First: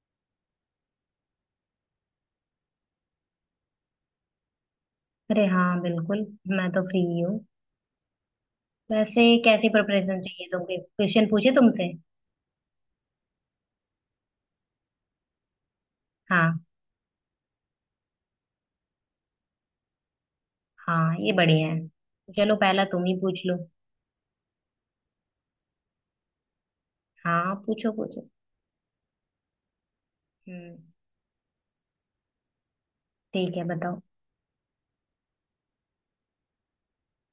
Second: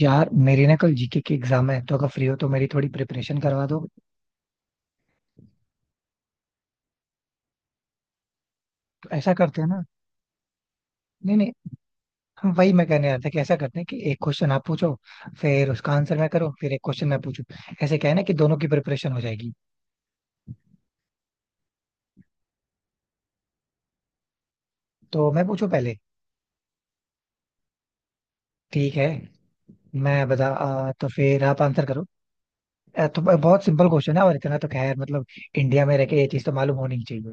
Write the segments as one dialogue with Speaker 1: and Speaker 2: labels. Speaker 1: यार मेरी ना कल जीके की एग्जाम है तो अगर फ्री हो तो मेरी थोड़ी प्रिपरेशन करवा दो।
Speaker 2: अरे हाँ बिल्कुल। मैं तो फ्री हूँ।
Speaker 1: तो
Speaker 2: वैसे
Speaker 1: ऐसा करते हैं
Speaker 2: कैसी
Speaker 1: ना।
Speaker 2: प्रिपरेशन चाहिए तुमको, क्वेश्चन
Speaker 1: नहीं
Speaker 2: पूछे
Speaker 1: नहीं।
Speaker 2: तुमसे?
Speaker 1: हम वही मैं कहने आया था कि ऐसा करते हैं कि एक क्वेश्चन आप पूछो, फिर उसका आंसर मैं करूँ,
Speaker 2: हाँ
Speaker 1: फिर एक क्वेश्चन मैं पूछूं। ऐसे क्या है ना कि दोनों की प्रिपरेशन हो जाएगी।
Speaker 2: हाँ ये बढ़िया है। चलो पहला तुम ही पूछ लो।
Speaker 1: तो मैं पूछूं पहले।
Speaker 2: हाँ पूछो पूछो।
Speaker 1: ठीक है। मैं बता
Speaker 2: हम्म।
Speaker 1: तो फिर आप आंसर करो। तो
Speaker 2: ठीक
Speaker 1: बहुत
Speaker 2: है
Speaker 1: सिंपल
Speaker 2: बताओ।
Speaker 1: क्वेश्चन है, और इतना तो खैर मतलब इंडिया में रह के ये चीज तो मालूम होनी ही चाहिए।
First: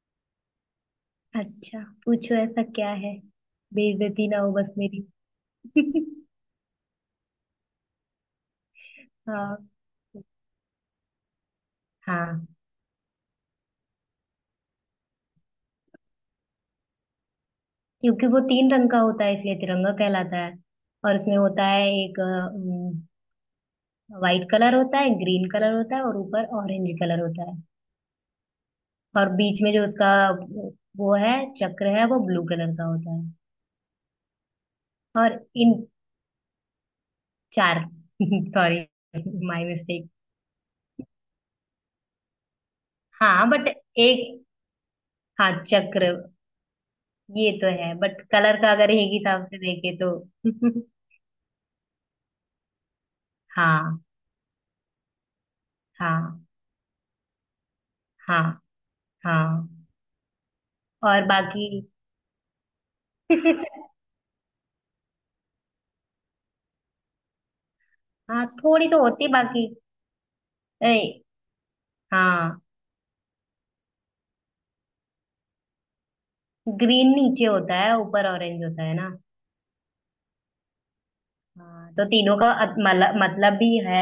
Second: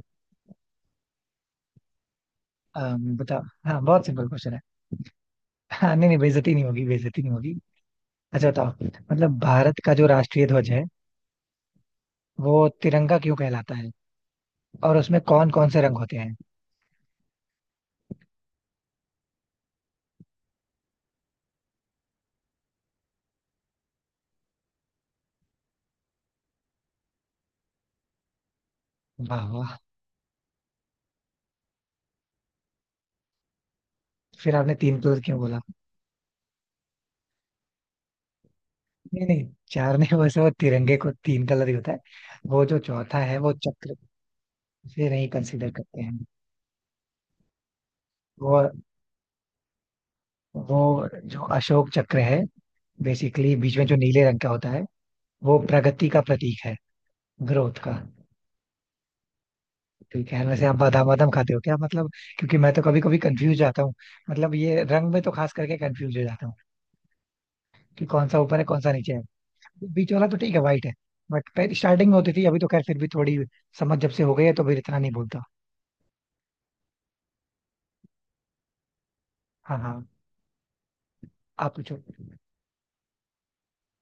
Speaker 2: अच्छा पूछो ऐसा क्या है।
Speaker 1: बताओ, हाँ, बहुत सिंपल
Speaker 2: बेइज्जती ना हो
Speaker 1: क्वेश्चन है।
Speaker 2: बस मेरी।
Speaker 1: हाँ, नहीं नहीं, बेइज्जती नहीं होगी, बेइज्जती नहीं होगी। अच्छा बताओ। मतलब
Speaker 2: हाँ
Speaker 1: भारत का जो राष्ट्रीय ध्वज है,
Speaker 2: हाँ।
Speaker 1: वो तिरंगा क्यों कहलाता है, और उसमें कौन कौन से रंग होते हैं?
Speaker 2: क्योंकि वो तीन रंग का होता है इसलिए तिरंगा कहलाता है। और उसमें होता है एक वाइट कलर होता है, ग्रीन कलर होता है और ऊपर ऑरेंज कलर होता है। और
Speaker 1: वाह
Speaker 2: बीच में
Speaker 1: वाह।
Speaker 2: जो उसका वो है, चक्र है वो ब्लू कलर का होता है।
Speaker 1: फिर आपने तीन कलर
Speaker 2: और
Speaker 1: क्यों बोला?
Speaker 2: इन चार। सॉरी
Speaker 1: नहीं नहीं।
Speaker 2: माय
Speaker 1: चार
Speaker 2: मिस्टेक।
Speaker 1: नहीं, वैसे वो तिरंगे को तीन कलर ही होता है। वो जो चौथा है
Speaker 2: हाँ
Speaker 1: वो
Speaker 2: बट
Speaker 1: चक्र
Speaker 2: एक।
Speaker 1: से नहीं
Speaker 2: हाँ
Speaker 1: कंसीडर करते
Speaker 2: चक्र
Speaker 1: हैं।
Speaker 2: ये तो है बट
Speaker 1: वो
Speaker 2: कलर का अगर एक हिसाब से देखे तो।
Speaker 1: वो जो अशोक चक्र है, बेसिकली बीच में जो
Speaker 2: हाँ
Speaker 1: नीले रंग का होता है, वो प्रगति का
Speaker 2: हाँ
Speaker 1: प्रतीक है, ग्रोथ का।
Speaker 2: हाँ हाँ।
Speaker 1: ठीक है। वैसे आप बादाम
Speaker 2: और
Speaker 1: वादाम खाते हो
Speaker 2: बाकी।
Speaker 1: क्या? मतलब क्योंकि मैं तो कभी कभी कंफ्यूज जाता हूँ। मतलब ये रंग में तो खास करके कंफ्यूज हो जाता हूँ कि कौन सा
Speaker 2: हाँ
Speaker 1: ऊपर है, कौन
Speaker 2: थोड़ी
Speaker 1: सा
Speaker 2: तो
Speaker 1: नीचे है।
Speaker 2: होती है बाकी।
Speaker 1: बीच वाला तो ठीक है, वाइट है।
Speaker 2: ए,
Speaker 1: बट पहले स्टार्टिंग में होती थी, अभी
Speaker 2: हाँ
Speaker 1: तो खैर फिर भी थोड़ी समझ जब से हो गई है तो फिर इतना नहीं बोलता।
Speaker 2: ग्रीन नीचे होता है ऊपर ऑरेंज होता है ना।
Speaker 1: हाँ हाँ। आप
Speaker 2: हाँ
Speaker 1: पूछो।
Speaker 2: तो तीनों का मतलब भी है,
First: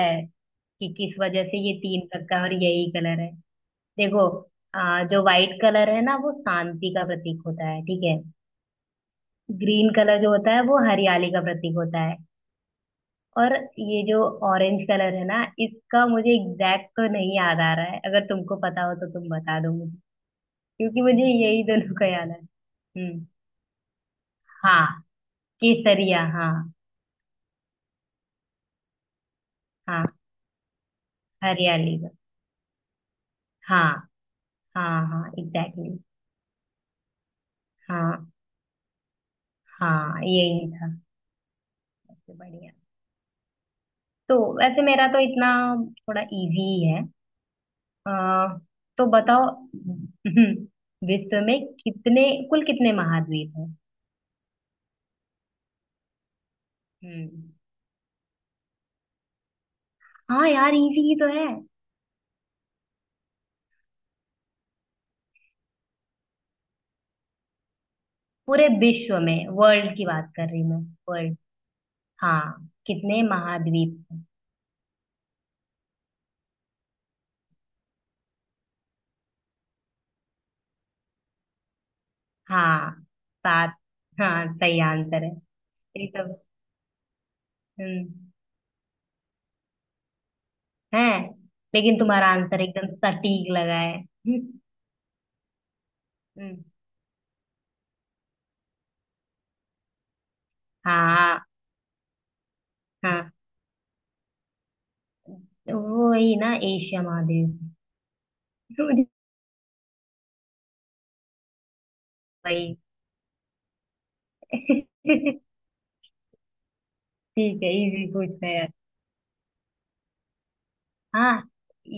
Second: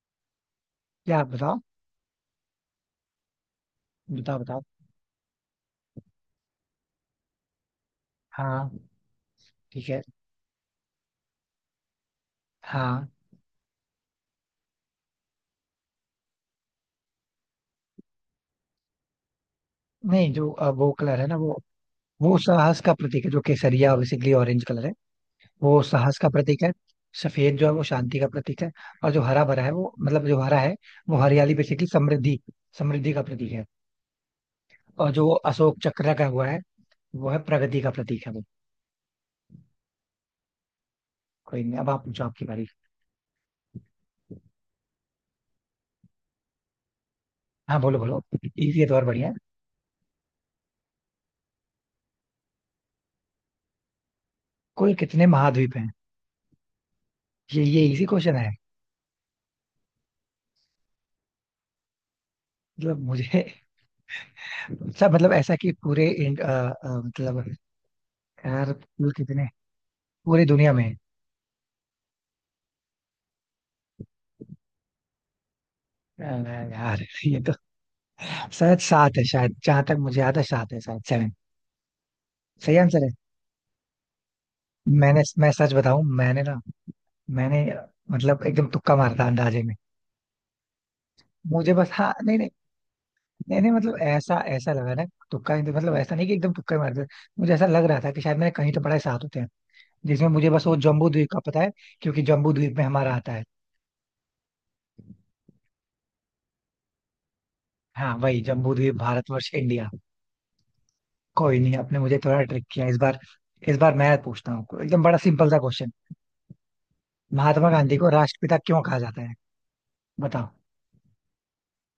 Speaker 2: कि किस
Speaker 1: क्या आप
Speaker 2: वजह
Speaker 1: बताओ?
Speaker 2: से ये तीन रखा है और यही कलर है। देखो,
Speaker 1: बताओ बताओ।
Speaker 2: जो व्हाइट कलर है ना वो शांति का प्रतीक होता है, ठीक है।
Speaker 1: हाँ ठीक
Speaker 2: ग्रीन
Speaker 1: है।
Speaker 2: कलर जो होता है वो हरियाली का प्रतीक होता है।
Speaker 1: हाँ,
Speaker 2: और ये जो ऑरेंज कलर है ना, इसका मुझे एग्जैक्ट तो नहीं याद आ रहा है, अगर तुमको पता हो तो तुम बता दो मुझे,
Speaker 1: नहीं, जो वो
Speaker 2: क्योंकि
Speaker 1: कलर है
Speaker 2: मुझे
Speaker 1: ना,
Speaker 2: यही दोनों का याद
Speaker 1: वो
Speaker 2: है।
Speaker 1: साहस का प्रतीक
Speaker 2: हम्म।
Speaker 1: है, जो केसरिया, बेसिकली ऑरेंज कलर
Speaker 2: हाँ
Speaker 1: है। वो साहस
Speaker 2: केसरिया
Speaker 1: का प्रतीक है।
Speaker 2: हाँ।
Speaker 1: सफेद जो है वो शांति का प्रतीक है। और जो हरा भरा है, वो
Speaker 2: हाँ
Speaker 1: मतलब जो हरा है, वो हरियाली, बेसिकली
Speaker 2: हरियाली का।
Speaker 1: समृद्धि, समृद्धि का प्रतीक है।
Speaker 2: हाँ हाँ
Speaker 1: और जो
Speaker 2: हाँ
Speaker 1: अशोक
Speaker 2: एग्जैक्टली।
Speaker 1: चक्र का हुआ है, वो है प्रगति का प्रतीक
Speaker 2: हाँ
Speaker 1: है वो।
Speaker 2: हाँ यही था।
Speaker 1: कोई नहीं, अब आप पूछो,
Speaker 2: सबसे
Speaker 1: आपकी बारी।
Speaker 2: बढ़िया। तो वैसे मेरा तो इतना थोड़ा इजी ही है।
Speaker 1: हाँ बोलो
Speaker 2: आ,
Speaker 1: बोलो, इजी है तो और
Speaker 2: तो
Speaker 1: बढ़िया है।
Speaker 2: बताओ, विश्व में कितने, कुल कितने महाद्वीप हैं?
Speaker 1: कुल कितने महाद्वीप हैं?
Speaker 2: हम्म।
Speaker 1: ये इजी क्वेश्चन है।
Speaker 2: हाँ यार इजी ही तो है।
Speaker 1: मतलब मुझे अच्छा, मतलब ऐसा कि पूरे मतलब,
Speaker 2: पूरे
Speaker 1: यार कुल
Speaker 2: विश्व
Speaker 1: कितने?
Speaker 2: में, वर्ल्ड की बात
Speaker 1: पूरी
Speaker 2: कर रही
Speaker 1: दुनिया
Speaker 2: मैं।
Speaker 1: में
Speaker 2: वर्ल्ड। हाँ कितने महाद्वीप हैं?
Speaker 1: यार, ये तो शायद सात है, शायद जहां तक मुझे याद है सात है, शायद सेवन सही
Speaker 2: हाँ
Speaker 1: आंसर है।
Speaker 2: सात। हाँ सही
Speaker 1: मैंने,
Speaker 2: आंसर है।
Speaker 1: मैं सच बताऊं,
Speaker 2: ये तो।
Speaker 1: मैंने ना मैंने
Speaker 2: हम्म,
Speaker 1: मतलब एकदम तुक्का मारा था अंदाजे में।
Speaker 2: है।
Speaker 1: मुझे बस,
Speaker 2: लेकिन
Speaker 1: हाँ,
Speaker 2: तुम्हारा
Speaker 1: नहीं नहीं,
Speaker 2: आंसर एकदम सटीक
Speaker 1: नहीं नहीं,
Speaker 2: लगा
Speaker 1: मतलब
Speaker 2: है।
Speaker 1: ऐसा ऐसा लगा ना। मतलब ऐसा नहीं कि एकदम
Speaker 2: हम्म
Speaker 1: तुक्का ही मार दिया। मुझे ऐसा लग रहा था कि शायद मैंने कहीं तो पढ़ा है सात होते हैं, जिसमें मुझे बस वो जम्बू द्वीप का
Speaker 2: हाँ
Speaker 1: पता है। क्योंकि जम्बू द्वीप में हमारा आता
Speaker 2: हाँ।
Speaker 1: है।
Speaker 2: वो वही ना, एशिया महादेव।
Speaker 1: हाँ वही, जम्बू द्वीप
Speaker 2: रोड-।
Speaker 1: भारतवर्ष इंडिया। कोई नहीं, आपने मुझे थोड़ा ट्रिक
Speaker 2: वही।
Speaker 1: किया इस बार। इस बार मैं पूछता हूँ एकदम बड़ा सिंपल सा क्वेश्चन।
Speaker 2: ठीक
Speaker 1: महात्मा
Speaker 2: है,
Speaker 1: गांधी
Speaker 2: इजी
Speaker 1: को
Speaker 2: पूछना है
Speaker 1: राष्ट्रपिता
Speaker 2: यार।
Speaker 1: क्यों कहा जाता है? बताओ।
Speaker 2: हाँ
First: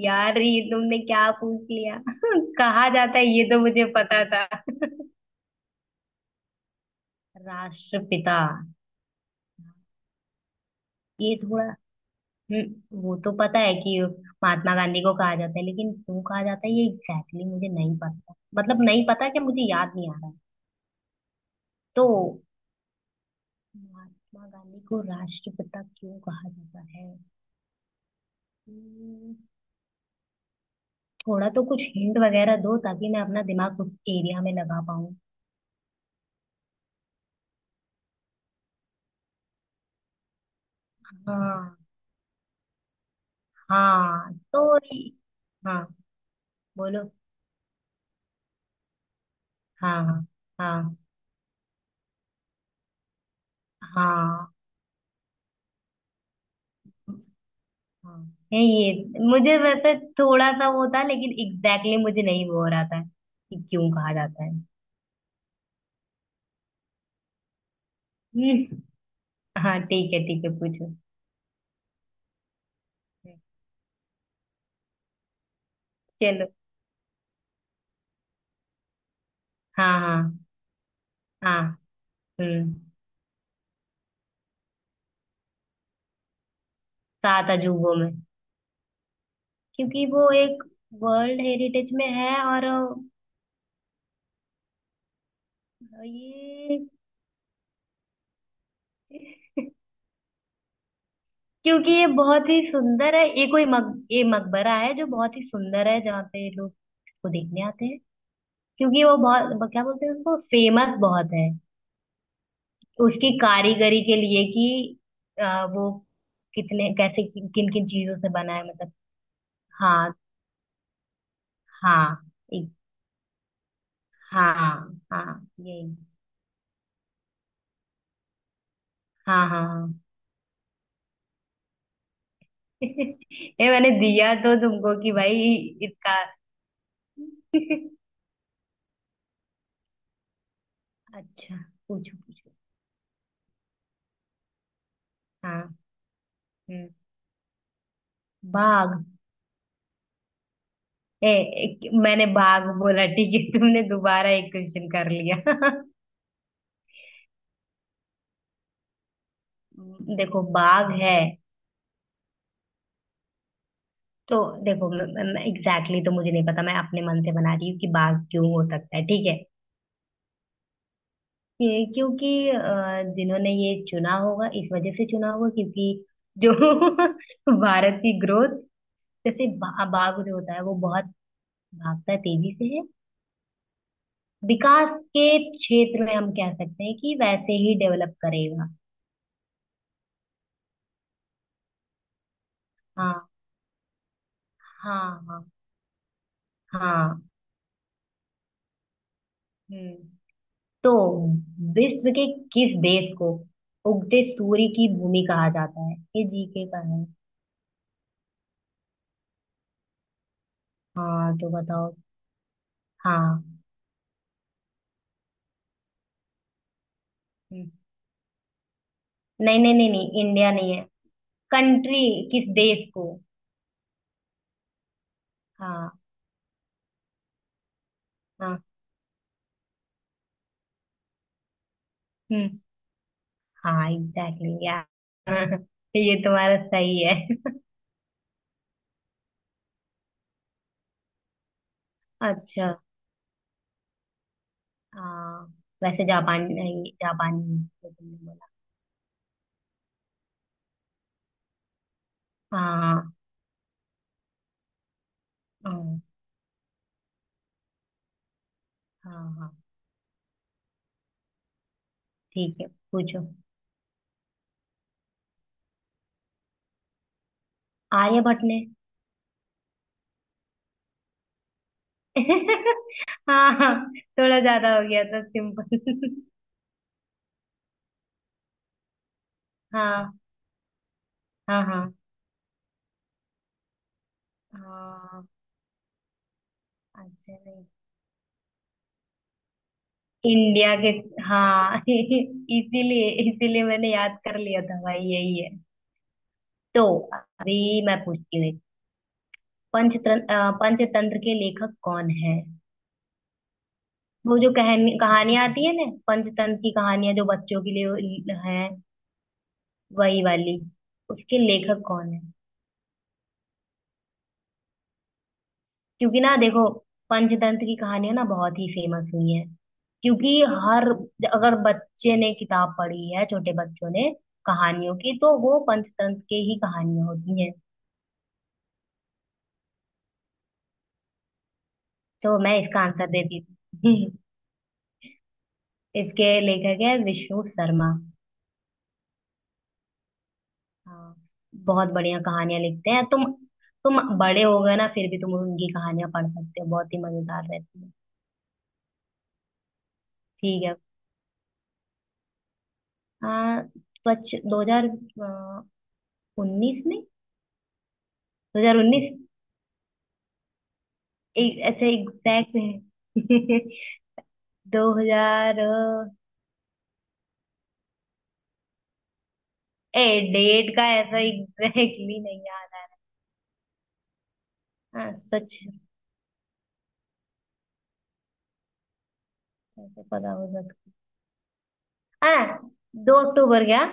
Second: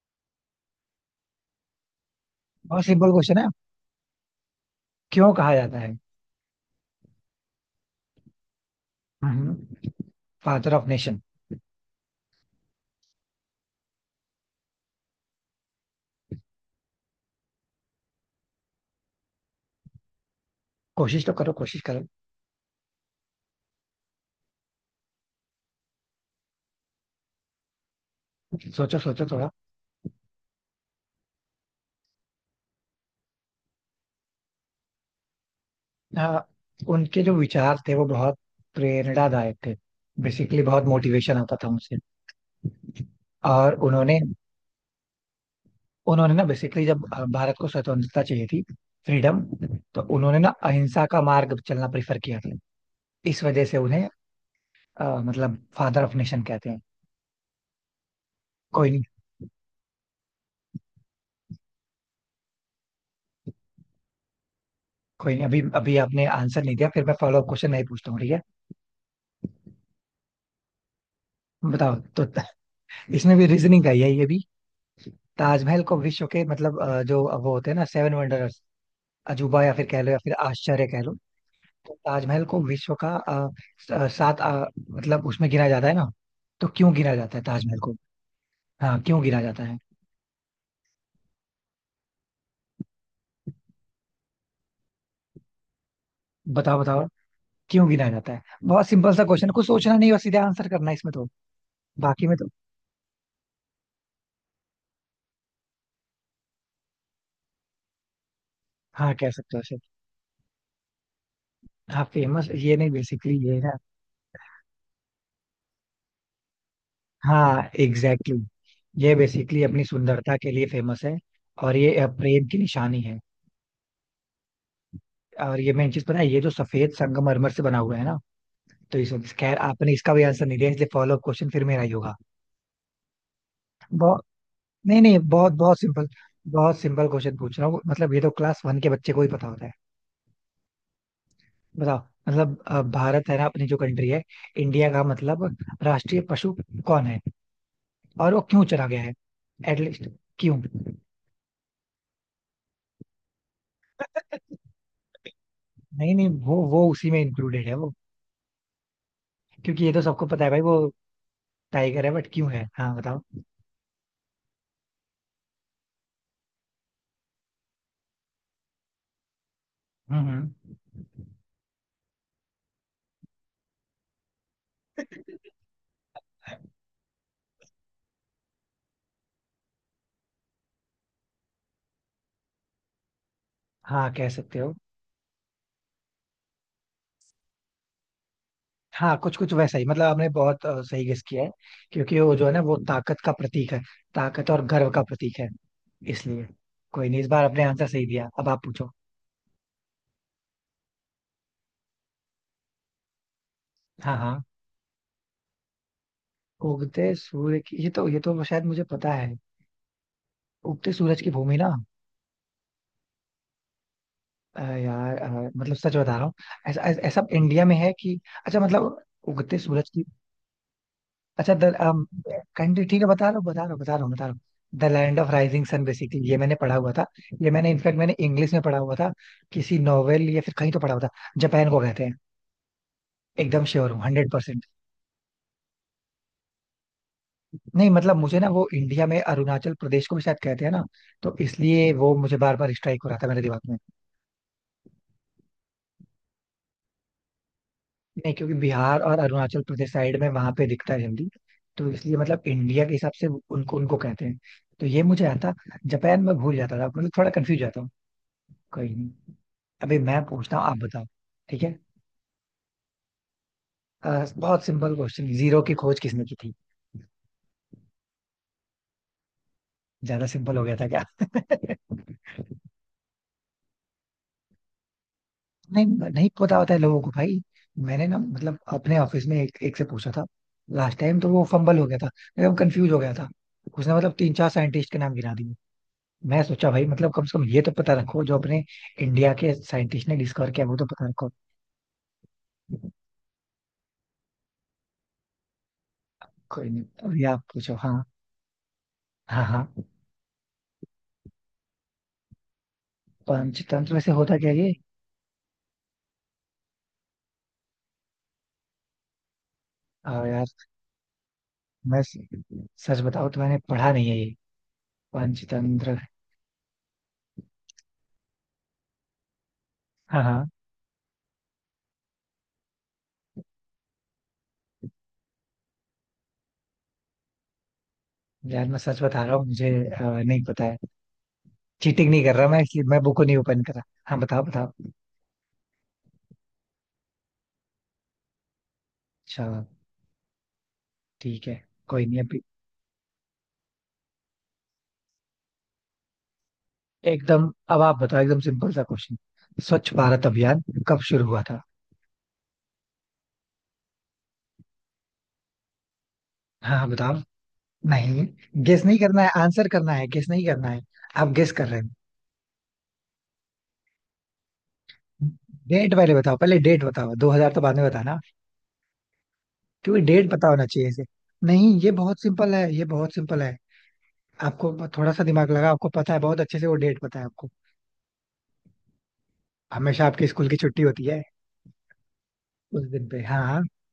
Speaker 2: यार ये तुमने क्या पूछ लिया।
Speaker 1: बहुत
Speaker 2: कहाँ
Speaker 1: सिंपल
Speaker 2: जाता है
Speaker 1: क्वेश्चन
Speaker 2: ये
Speaker 1: है,
Speaker 2: तो मुझे पता था।
Speaker 1: क्यों कहा जाता है?
Speaker 2: राष्ट्रपिता।
Speaker 1: हम्म, फादर ऑफ नेशन।
Speaker 2: ये थोड़ा। वो तो पता है कि महात्मा गांधी को कहा जाता है, लेकिन क्यों कहा जाता है ये एग्जैक्टली exactly मुझे नहीं पता, मतलब नहीं पता, कि मुझे याद नहीं आ रहा है।
Speaker 1: कोशिश तो करो, कोशिश करो।
Speaker 2: तो महात्मा गांधी को राष्ट्रपिता क्यों कहा जाता है?
Speaker 1: सोचो सोचो
Speaker 2: हम्म,
Speaker 1: थोड़ा।
Speaker 2: थोड़ा तो कुछ हिंट वगैरह दो ताकि मैं अपना दिमाग उस एरिया में लगा पाऊँ।
Speaker 1: हाँ, उनके जो विचार थे वो बहुत प्रेरणादायक थे। बेसिकली बहुत मोटिवेशन आता था
Speaker 2: हाँ
Speaker 1: उनसे। और उन्होंने
Speaker 2: हाँ तो ये-। हाँ
Speaker 1: उन्होंने ना बेसिकली, जब
Speaker 2: बोलो।
Speaker 1: भारत को स्वतंत्रता चाहिए थी, फ्रीडम,
Speaker 2: हाँ।
Speaker 1: तो
Speaker 2: हाँ
Speaker 1: उन्होंने ना
Speaker 2: हाँ।
Speaker 1: अहिंसा का मार्ग चलना प्रेफर किया था। इस वजह से उन्हें
Speaker 2: हाँ
Speaker 1: मतलब फादर ऑफ नेशन कहते हैं।
Speaker 2: हाँ, है
Speaker 1: कोई
Speaker 2: ये
Speaker 1: नहीं,
Speaker 2: मुझे वैसे थोड़ा सा वो था, लेकिन एग्जैक्टली exactly मुझे नहीं वो हो रहा था कि क्यों कहा जाता है।
Speaker 1: कोई नहीं। अभी अभी आपने आंसर नहीं दिया, फिर मैं फॉलो अप क्वेश्चन नहीं पूछता हूँ, ठीक है।
Speaker 2: हम्म, हाँ ठीक है पूछो।
Speaker 1: बताओ तो इसमें भी रीजनिंग का ही है, ये भी। ताजमहल को विश्व के,
Speaker 2: चलो।
Speaker 1: मतलब जो वो होते हैं ना, सेवन वंडर्स, अजूबा या फिर
Speaker 2: हाँ
Speaker 1: कह लो, या फिर
Speaker 2: हाँ
Speaker 1: आश्चर्य कह लो।
Speaker 2: हाँ।
Speaker 1: तो ताजमहल को
Speaker 2: हम्म।
Speaker 1: विश्व का सात मतलब उसमें गिना जाता है ना। तो क्यों गिना जाता है
Speaker 2: सात
Speaker 1: ताजमहल को?
Speaker 2: अजूबों में?
Speaker 1: हाँ क्यों गिना जाता है?
Speaker 2: क्योंकि वो एक वर्ल्ड हेरिटेज में है और
Speaker 1: बताओ
Speaker 2: ये।
Speaker 1: बताओ। क्यों गिनाया जाता है? बहुत सिंपल सा क्वेश्चन, कुछ सोचना नहीं और सीधे आंसर करना है इसमें तो।
Speaker 2: क्योंकि ये
Speaker 1: बाकी में तो
Speaker 2: बहुत ही सुंदर है, ये कोई ये मकबरा है जो बहुत ही सुंदर है, जहाँ पे लोग इसको देखने आते हैं। क्योंकि
Speaker 1: हाँ,
Speaker 2: वो
Speaker 1: कह सकते हो
Speaker 2: बहुत,
Speaker 1: ऐसे।
Speaker 2: क्या बोलते हैं उसको, फेमस बहुत है।
Speaker 1: हाँ फेमस ये नहीं,
Speaker 2: उसकी
Speaker 1: बेसिकली ये है ना।
Speaker 2: कारीगरी के लिए कि वो कितने कैसे
Speaker 1: हाँ
Speaker 2: किन किन चीजों से
Speaker 1: एग्जैक्टली
Speaker 2: बना है मतलब।
Speaker 1: exactly। ये बेसिकली अपनी
Speaker 2: हाँ
Speaker 1: सुंदरता के लिए फेमस है। और ये
Speaker 2: हाँ
Speaker 1: प्रेम की
Speaker 2: एक।
Speaker 1: निशानी है।
Speaker 2: हाँ हाँ
Speaker 1: और ये मेन
Speaker 2: यही।
Speaker 1: चीज पता है, ये जो सफेद संगमरमर से बना हुआ है ना। तो इस वजह से-
Speaker 2: हाँ
Speaker 1: खैर
Speaker 2: हाँ
Speaker 1: आपने
Speaker 2: हाँ।
Speaker 1: इसका भी आंसर नहीं दिया, इसलिए फॉलो क्वेश्चन फिर मेरा ही होगा।
Speaker 2: ये मैंने
Speaker 1: बहुत
Speaker 2: दिया तो तुमको
Speaker 1: नहीं
Speaker 2: कि
Speaker 1: नहीं,
Speaker 2: भाई
Speaker 1: बहुत बहुत सिंपल।
Speaker 2: इसका।
Speaker 1: बहुत सिंपल क्वेश्चन पूछ रहा हूँ, मतलब ये तो क्लास वन के बच्चे को ही पता होता है।
Speaker 2: अच्छा
Speaker 1: बताओ।
Speaker 2: पूछो पूछो।
Speaker 1: मतलब भारत है ना, अपनी जो कंट्री है, इंडिया का मतलब
Speaker 2: हाँ।
Speaker 1: राष्ट्रीय पशु
Speaker 2: हम्म।
Speaker 1: कौन है, और वो क्यों चला
Speaker 2: बाघ।
Speaker 1: गया है एटलीस्ट? क्यों?
Speaker 2: ए, मैंने बाघ बोला ठीक है, तुमने दोबारा एक क्वेश्चन कर लिया।
Speaker 1: नहीं नहीं, वो उसी में इंक्लूडेड है वो। क्योंकि ये तो सबको
Speaker 2: देखो
Speaker 1: पता है भाई, वो
Speaker 2: बाघ है।
Speaker 1: टाइगर है, बट क्यों है? हाँ बताओ।
Speaker 2: तो देखो एग्जैक्टली exactly तो मुझे नहीं पता, मैं अपने मन से बना रही हूँ कि बाघ क्यों हो सकता है, ठीक है।
Speaker 1: हम्म हम्म।
Speaker 2: क्योंकि जिन्होंने ये चुना होगा इस वजह से चुना होगा, क्योंकि जो भारत की ग्रोथ, जैसे बाघ जो होता है वो बहुत भागता है तेजी से है।
Speaker 1: हाँ कह सकते हो।
Speaker 2: विकास के क्षेत्र में हम कह सकते हैं कि वैसे ही डेवलप करेगा।
Speaker 1: हाँ कुछ कुछ वैसा ही, मतलब आपने बहुत सही गेस किया है। क्योंकि वो जो है ना, वो ताकत
Speaker 2: हाँ
Speaker 1: का प्रतीक है। ताकत और गर्व
Speaker 2: हाँ
Speaker 1: का प्रतीक
Speaker 2: हाँ
Speaker 1: है, इसलिए। कोई नहीं,
Speaker 2: हाँ।
Speaker 1: इस बार आपने आंसर सही दिया, अब आप पूछो।
Speaker 2: हम्म। तो विश्व के किस देश को
Speaker 1: हाँ
Speaker 2: उगते
Speaker 1: हाँ।
Speaker 2: सूर्य की भूमि कहा जाता है, ये जीके का है।
Speaker 1: उगते सूर्य की, ये तो शायद मुझे पता है, उगते सूरज की
Speaker 2: हाँ तो
Speaker 1: भूमि ना।
Speaker 2: बताओ। हाँ।
Speaker 1: यार मतलब सच बता रहा हूँ। ऐसा ऐसा ऐसा इंडिया
Speaker 2: हम्म,
Speaker 1: में है कि... अच्छा मतलब उगते
Speaker 2: नहीं नहीं
Speaker 1: सूरज
Speaker 2: नहीं
Speaker 1: की...
Speaker 2: नहीं, इंडिया नहीं है।
Speaker 1: अच्छा द
Speaker 2: कंट्री। किस
Speaker 1: कंट्री,
Speaker 2: देश
Speaker 1: ठीक है,
Speaker 2: को।
Speaker 1: बता रहा हूँ, बता रहा हूँ, बता रहा हूँ, बता रहा हूँ। The land of rising sun,
Speaker 2: हाँ
Speaker 1: बेसिकली ये मैंने पढ़ा हुआ था। ये मैंने इनफैक्ट मैंने इंग्लिश में
Speaker 2: हाँ।
Speaker 1: पढ़ा हुआ था। किसी नॉवेल या फिर कहीं तो पढ़ा हुआ था। जापान को कहते हैं।
Speaker 2: हम्म।
Speaker 1: एकदम
Speaker 2: हाँ
Speaker 1: श्योर हूँ, हंड्रेड
Speaker 2: एग्जैक्टली
Speaker 1: परसेंट
Speaker 2: यार, ये तुम्हारा सही है।
Speaker 1: नहीं मतलब मुझे ना, वो इंडिया में अरुणाचल प्रदेश को भी शायद कहते हैं ना। तो इसलिए वो मुझे बार बार
Speaker 2: अच्छा।
Speaker 1: स्ट्राइक हो रहा था मेरे दिमाग में।
Speaker 2: हाँ। वैसे जापान नहीं, जापानी है, जो तुमने
Speaker 1: नहीं
Speaker 2: बोला।
Speaker 1: क्योंकि बिहार और अरुणाचल प्रदेश साइड में वहां पे दिखता है जल्दी। तो इसलिए, मतलब इंडिया के हिसाब
Speaker 2: हाँ
Speaker 1: से उनको उनको कहते हैं। तो ये मुझे आता।
Speaker 2: हाँ
Speaker 1: जापान में भूल जाता था, मतलब थोड़ा कंफ्यूज जाता हूँ। कहीं
Speaker 2: हाँ
Speaker 1: नहीं।
Speaker 2: हाँ,
Speaker 1: अभी मैं पूछता हूँ, आप बताओ। ठीक है।
Speaker 2: ठीक है पूछो।
Speaker 1: बहुत सिंपल क्वेश्चन, जीरो की खोज किसने की थी?
Speaker 2: आर्यभट्ट ने।
Speaker 1: ज्यादा सिंपल हो गया था क्या?
Speaker 2: हाँ हाँ थोड़ा ज्यादा हो गया था
Speaker 1: नहीं,
Speaker 2: सिंपल।
Speaker 1: नहीं पता होता है लोगों को भाई। मैंने ना, मतलब अपने ऑफिस में एक से पूछा
Speaker 2: हाँ
Speaker 1: था। लास्ट टाइम तो वो
Speaker 2: हाँ
Speaker 1: फंबल हो
Speaker 2: हाँ
Speaker 1: गया था। एकदम कंफ्यूज हो गया था। उसने मतलब तीन चार साइंटिस्ट के नाम
Speaker 2: हाँ।
Speaker 1: गिना दिए। मैं सोचा भाई, मतलब कम
Speaker 2: अच्छा
Speaker 1: से कम ये
Speaker 2: नहीं।
Speaker 1: तो पता रखो, जो अपने इंडिया के साइंटिस्ट ने डिस्कवर किया
Speaker 2: इंडिया
Speaker 1: वो तो
Speaker 2: के।
Speaker 1: पता रखो।
Speaker 2: हाँ इसीलिए इसीलिए मैंने याद कर लिया था भाई यही है।
Speaker 1: कोई
Speaker 2: तो
Speaker 1: नहीं, अभी आप पूछो।
Speaker 2: अभी मैं
Speaker 1: हाँ
Speaker 2: पूछती हूँ।
Speaker 1: हाँ हाँ।
Speaker 2: पंचतंत्र, पंचतंत्र के लेखक कौन है?
Speaker 1: पंचतंत्र वैसे होता
Speaker 2: वो
Speaker 1: क्या
Speaker 2: जो
Speaker 1: है ये?
Speaker 2: कहानी कहानियां आती है ना, पंचतंत्र की कहानियां जो बच्चों के लिए है, वही
Speaker 1: यार
Speaker 2: वाली, उसके लेखक
Speaker 1: मैं
Speaker 2: कौन है?
Speaker 1: सच बताऊं तो मैंने पढ़ा नहीं है ये, पंचतंत्र।
Speaker 2: क्योंकि ना देखो, पंचतंत्र की कहानियां ना बहुत ही फेमस हुई हैं,
Speaker 1: हाँ
Speaker 2: क्योंकि
Speaker 1: हाँ।
Speaker 2: हर अगर बच्चे ने किताब पढ़ी है, छोटे बच्चों ने कहानियों की, तो वो पंचतंत्र के ही कहानियां होती हैं।
Speaker 1: यार मैं सच बता रहा हूँ, मुझे नहीं पता है। चीटिंग नहीं कर
Speaker 2: तो
Speaker 1: रहा
Speaker 2: मैं
Speaker 1: मैं,
Speaker 2: इसका
Speaker 1: इसलिए मैं
Speaker 2: आंसर
Speaker 1: बुक को नहीं
Speaker 2: देती
Speaker 1: ओपन कर रहा।
Speaker 2: हूँ।
Speaker 1: हाँ बताओ बताओ।
Speaker 2: इसके लेखक है विष्णु शर्मा।
Speaker 1: अच्छा।
Speaker 2: हाँ
Speaker 1: ठीक है।
Speaker 2: बहुत
Speaker 1: कोई नहीं
Speaker 2: बढ़िया
Speaker 1: अभी।
Speaker 2: कहानियां लिखते हैं, तुम। तुम बड़े हो गए ना, फिर भी तुम उनकी कहानियां पढ़ सकते हो, बहुत ही मजेदार
Speaker 1: एकदम
Speaker 2: रहती
Speaker 1: अब
Speaker 2: है।
Speaker 1: आप बताओ, एकदम सिंपल सा क्वेश्चन। स्वच्छ भारत अभियान
Speaker 2: ठीक है।
Speaker 1: कब शुरू हुआ था?
Speaker 2: आ, स्वच्छ दो हजार
Speaker 1: हाँ
Speaker 2: उन्नीस
Speaker 1: हाँ,
Speaker 2: में।
Speaker 1: बताओ। नहीं,
Speaker 2: दो हजार
Speaker 1: गेस नहीं
Speaker 2: उन्नीस
Speaker 1: करना है, आंसर करना है, गेस नहीं करना है। आप गेस
Speaker 2: एक
Speaker 1: कर रहे
Speaker 2: अच्छा
Speaker 1: हो।
Speaker 2: एग्जैक्ट है। दो हजार।
Speaker 1: डेट पहले बताओ, पहले डेट बताओ, 2000 तो बाद में बताना। क्योंकि
Speaker 2: ए।
Speaker 1: डेट पता होना
Speaker 2: डेट का
Speaker 1: चाहिए इसे।
Speaker 2: ऐसा
Speaker 1: नहीं ये
Speaker 2: एग्जैक्टली
Speaker 1: बहुत
Speaker 2: नहीं
Speaker 1: सिंपल है,
Speaker 2: याद
Speaker 1: ये
Speaker 2: आ
Speaker 1: बहुत सिंपल है आपको।
Speaker 2: रहा।
Speaker 1: थोड़ा
Speaker 2: हाँ
Speaker 1: सा दिमाग
Speaker 2: सच है,
Speaker 1: लगा, आपको पता है बहुत अच्छे से, वो डेट पता है आपको।
Speaker 2: ऐसे
Speaker 1: हमेशा आपके
Speaker 2: पता हो
Speaker 1: स्कूल की छुट्टी
Speaker 2: सकता।
Speaker 1: होती है
Speaker 2: हाँ।
Speaker 1: उस दिन
Speaker 2: दो
Speaker 1: पे, हाँ।
Speaker 2: अक्टूबर क्या?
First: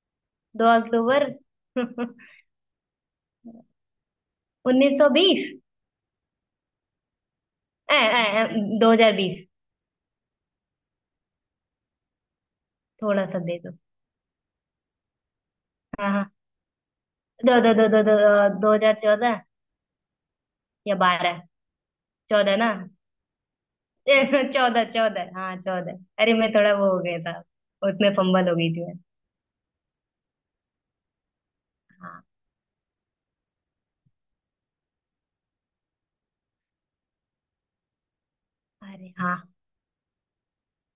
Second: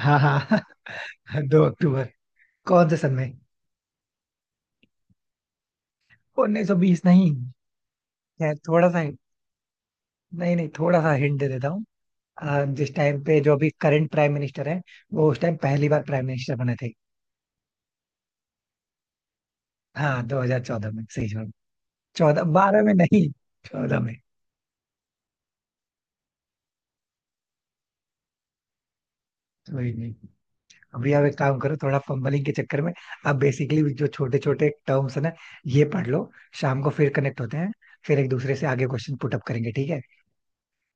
Speaker 1: हाँ हाँ हाँ
Speaker 2: 2 अक्टूबर।
Speaker 1: 2 अक्टूबर। कौन से सन में?
Speaker 2: 1920।
Speaker 1: 1920 नहीं, खैर थोड़ा
Speaker 2: दो
Speaker 1: सा...
Speaker 2: हजार बीस
Speaker 1: नहीं नहीं, थोड़ा सा हिंट दे देता हूँ। जिस टाइम
Speaker 2: थोड़ा सा
Speaker 1: पे जो
Speaker 2: दे
Speaker 1: अभी
Speaker 2: दो।
Speaker 1: करंट प्राइम मिनिस्टर है, वो उस टाइम पहली बार
Speaker 2: हाँ
Speaker 1: प्राइम
Speaker 2: हाँ।
Speaker 1: मिनिस्टर बने थे।
Speaker 2: दो दो दो दो दो दो हजार चौदह,
Speaker 1: हाँ, 2014
Speaker 2: या
Speaker 1: में सही
Speaker 2: 12,
Speaker 1: जवाब। चौदह,
Speaker 2: 14 ना?
Speaker 1: बारह में नहीं, चौदह में।
Speaker 2: चौदह चौदह हाँ चौदह, अरे मैं थोड़ा वो हो गया था, उसमें फंबल हो गई थी मैं।
Speaker 1: वही नहीं, अभी आप एक काम करो, थोड़ा
Speaker 2: हाँ।
Speaker 1: फंबलिंग के चक्कर में आप बेसिकली जो छोटे छोटे टर्म्स है ना ये पढ़ लो। शाम को फिर कनेक्ट होते हैं, फिर एक दूसरे से आगे
Speaker 2: अरे
Speaker 1: क्वेश्चन पुट
Speaker 2: हाँ
Speaker 1: अप करेंगे, ठीक है।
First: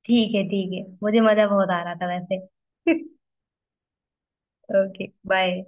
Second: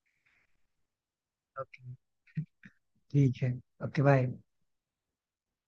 Speaker 2: ठीक है ठीक है, मुझे मजा बहुत आ
Speaker 1: ओके।
Speaker 2: रहा था वैसे।
Speaker 1: ठीक है। Okay bye.
Speaker 2: Okay bye.